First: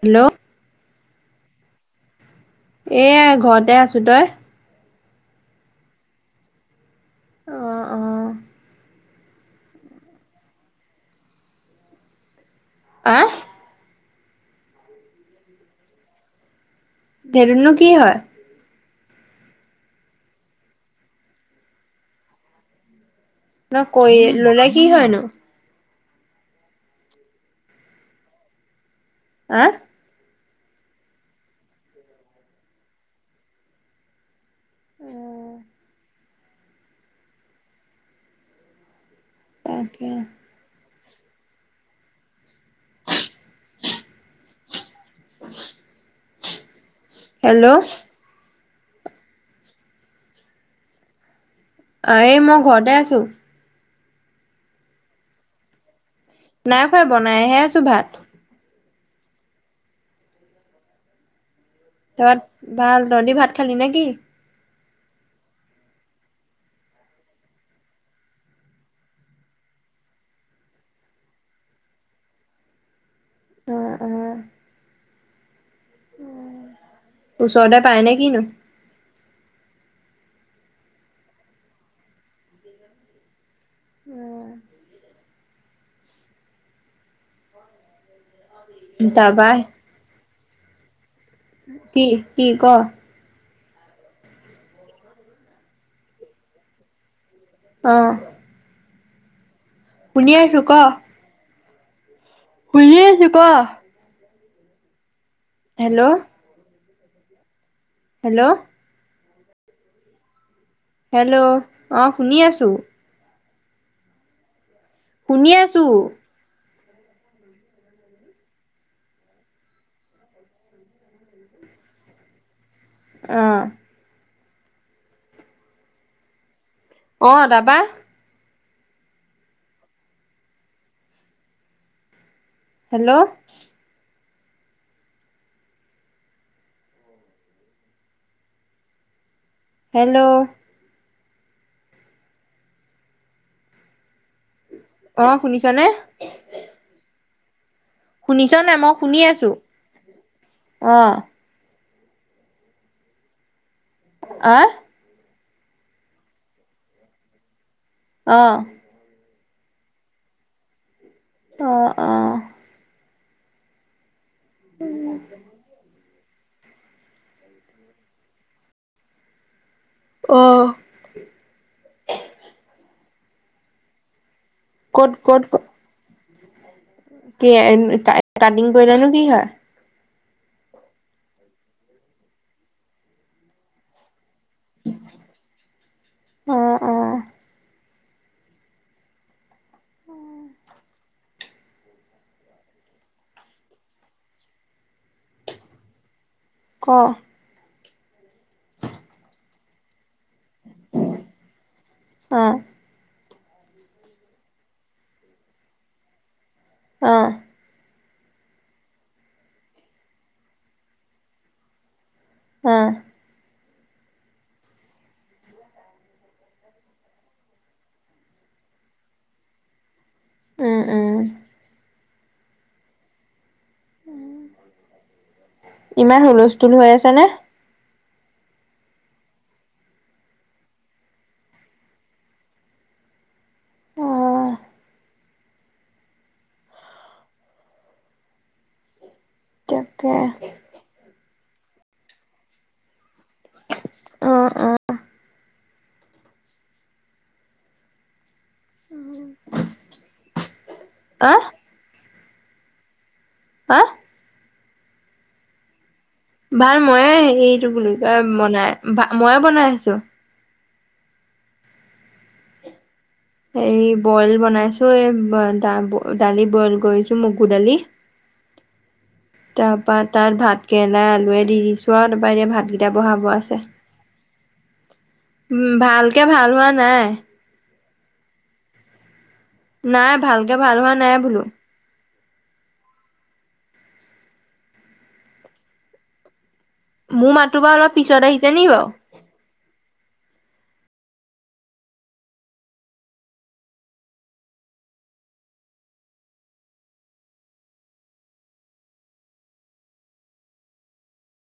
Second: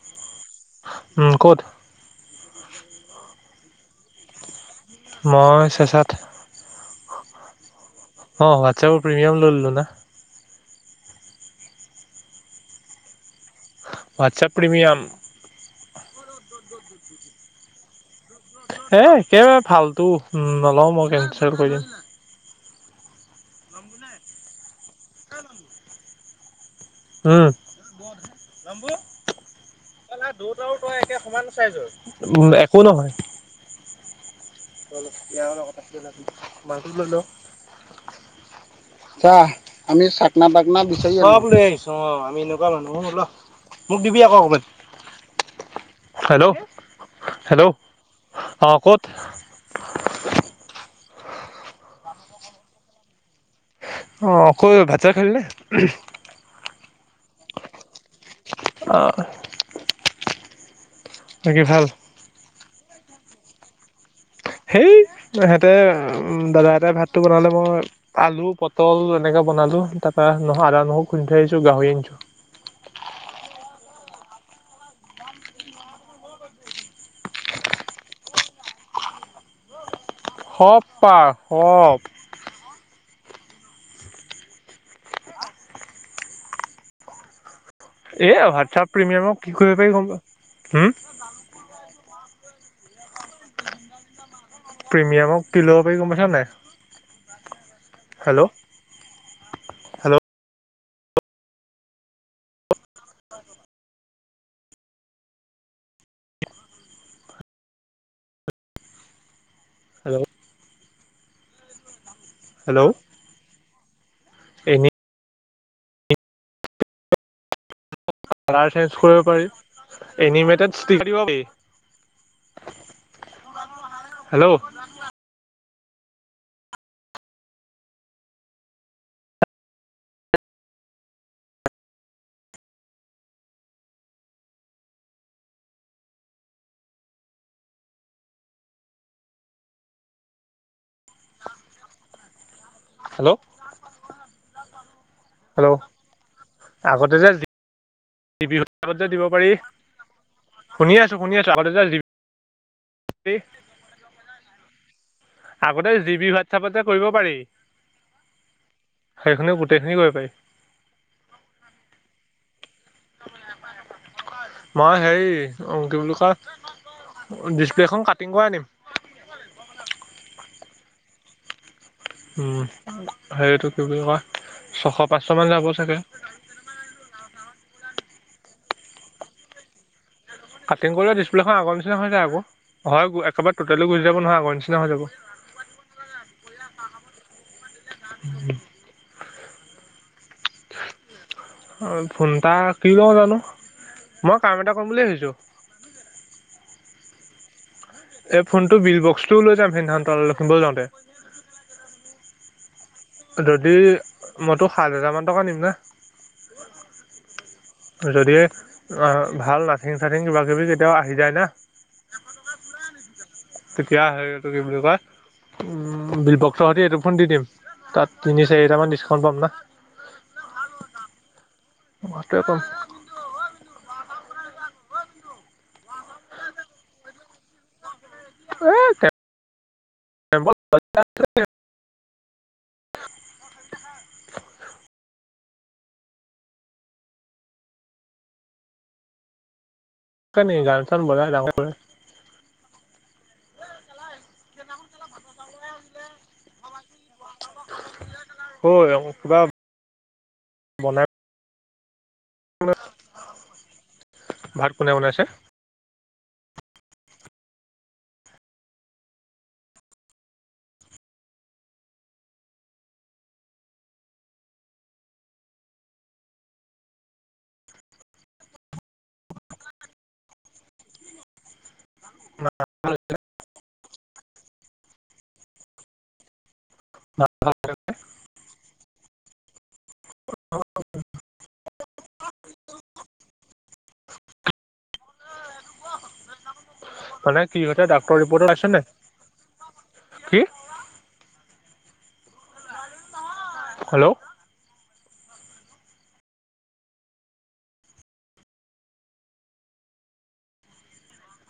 Hello, উম, ক'ত? এয়া ঘৰতে আছো তই? মই চেচাত অ, অ অ হোৱাটছএপত প্ৰিমিয়াম লৈ ললোঁ না আহ? হোৱাতচাব প্ৰীমিয়াম। সেইটোনো কি হয়? এ একেবাৰে ফাল্টু নলওঁ মই কেনচেল কৰি দিম। ন কৈ ল'লে কি হয় নো? উম আহ একে সমান চাইজৰ, একো নহয় ইয়াৰো লগত [unintelligible] মাংস লৈ ল চা আমি তাকে চাকনা বাকনা বিচাৰি আহিছো অ', মানুহো নোলোৱা মোক দিবি আকৌ অকণমান হেল্ল' হেল্ল' অ', ক'ত? অ', এই মই ঘৰতে আছো। অ', কৈ ভাত-চাত খালিনে? নাই খোৱা বনাহে আছো ভাত অ', বাকী ভাল? তত ভাল ৰন্ধি ভাত খালি নে কি? সেই সিহতে উ দাদা এটাই ভাতটো বনালে মই আলু পটল এনেকে বনাওঁ বহালো তাৰপা নহয় আদা নহৰু খুন্দি থৈ আহিছো গাহৰি আনিছো অ', -অ', ওচৰতে পায় নে কিনো? হ'ব পায় সব উম এহ হোৱাটছআপ প্ৰিমিয়ামৰ তাৰপা কি কৰিব পাৰি গম পাও হো কি কি? প্ৰিমিয়ামৰ কি ল'ব পাৰি গম পাইছ নাই? অ', হেল্ল' হেল্ল' শুনি আছো ক শুনি আছো ক হেল্ল' হেল্ল' হেল্ল' হেল্ল' অ শুনি আছো এনে শুনি আছো। কালাৰ চেঞ্জ কৰিব পাৰি। এনিমেটড ষ্টিক দিব পি আহ হেল্ল' অ দাদা হেল্ল' হেল্ল' অ হেল্ল' অ শুনিছ হেল্ল' নে? বিহু আগত যে দিব পাৰি। আছো অ শুনি আছো। শুনি আছো। আগতে যে ত [unintelligible] আহ আগতে জি বি হোৱাটছপত যে কৰিব পাৰি। অঁ সেইখিও গোটেইখিনি কৰিব পাৰি। আহ আহঁ মই হেৰি অং কি বুলি তই ডিছপ্লেখন কাটিং কৰি আনিম। অ' উম। হেৰিটো কি বুলি কয়? ছশ ক'ত পাঁচশ ক'ত মান যাব চাগে। কি আই কা কাটিং কৰিলে নো কি হয়। কাটিং কৰিলে ডিছপ্লেখন আগৰ নিচিনা হৈ যায় আকৌ, হয় একেবাৰে টোটেলো গুচি যাব নিচিনা হৈ যাব। অ অ [unintelligible] অ ফোনতা কিয় জানো মই কাম এটা কৰিম বুলি ভাবিছোঁ। ক এই ফোনটো বিল বক্সটোও লৈ যাম তনতে যাওঁতে। অঁ। যদি মইতো সাত হেজাৰমান টকা নিম না। অঁ। যদি আ ভাল নাথিং-চাথিং কিবা কিবি কেতিয়াও আহি যায় না। আহ। তেতিয়া সেই এইটো কি বুলি কয় বিল বক্সৰ সৈতে এইটোফোন দি দিম তাত তিনি চাৰিটামান ডিছকাউণ্ট পাম না। উম। উম। তই ক। ইমান হুলস্থুল হৈ আছে নে। আহ পে [unintelligible] অ তাকে [unintelligible] অ অ [unintelligible] আহ [unintelligible] [unintelligible] হা। ভাত কোনে বনাইছে। ভাত ময়ে হেৰী এইটো কি বুলি কয় মনাই মইয়ে বনাই আছো। এই বইল বনাইছো, এই দা দালি বইল কৰিছো মগু দালি। তাৰপা তাত ভাত কেৰেলা আলুৱে দি দিছো। [unintelligible] ভাতকেইটা বহাব আছে, উম ভালকে ভাল হোৱা [unintelligible] [inaudible] নাই ভালকে ভাল হোৱা নাই বোলো। [inaudible] মোৰ মানে কি মাতো বাৰু হৈছে অলপ ডাক্তৰ পিছত ৰিপৰ্টত আহিছে আছে নি নে বাৰু। কি হেল্ল'।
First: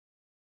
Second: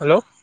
হেল্ল'।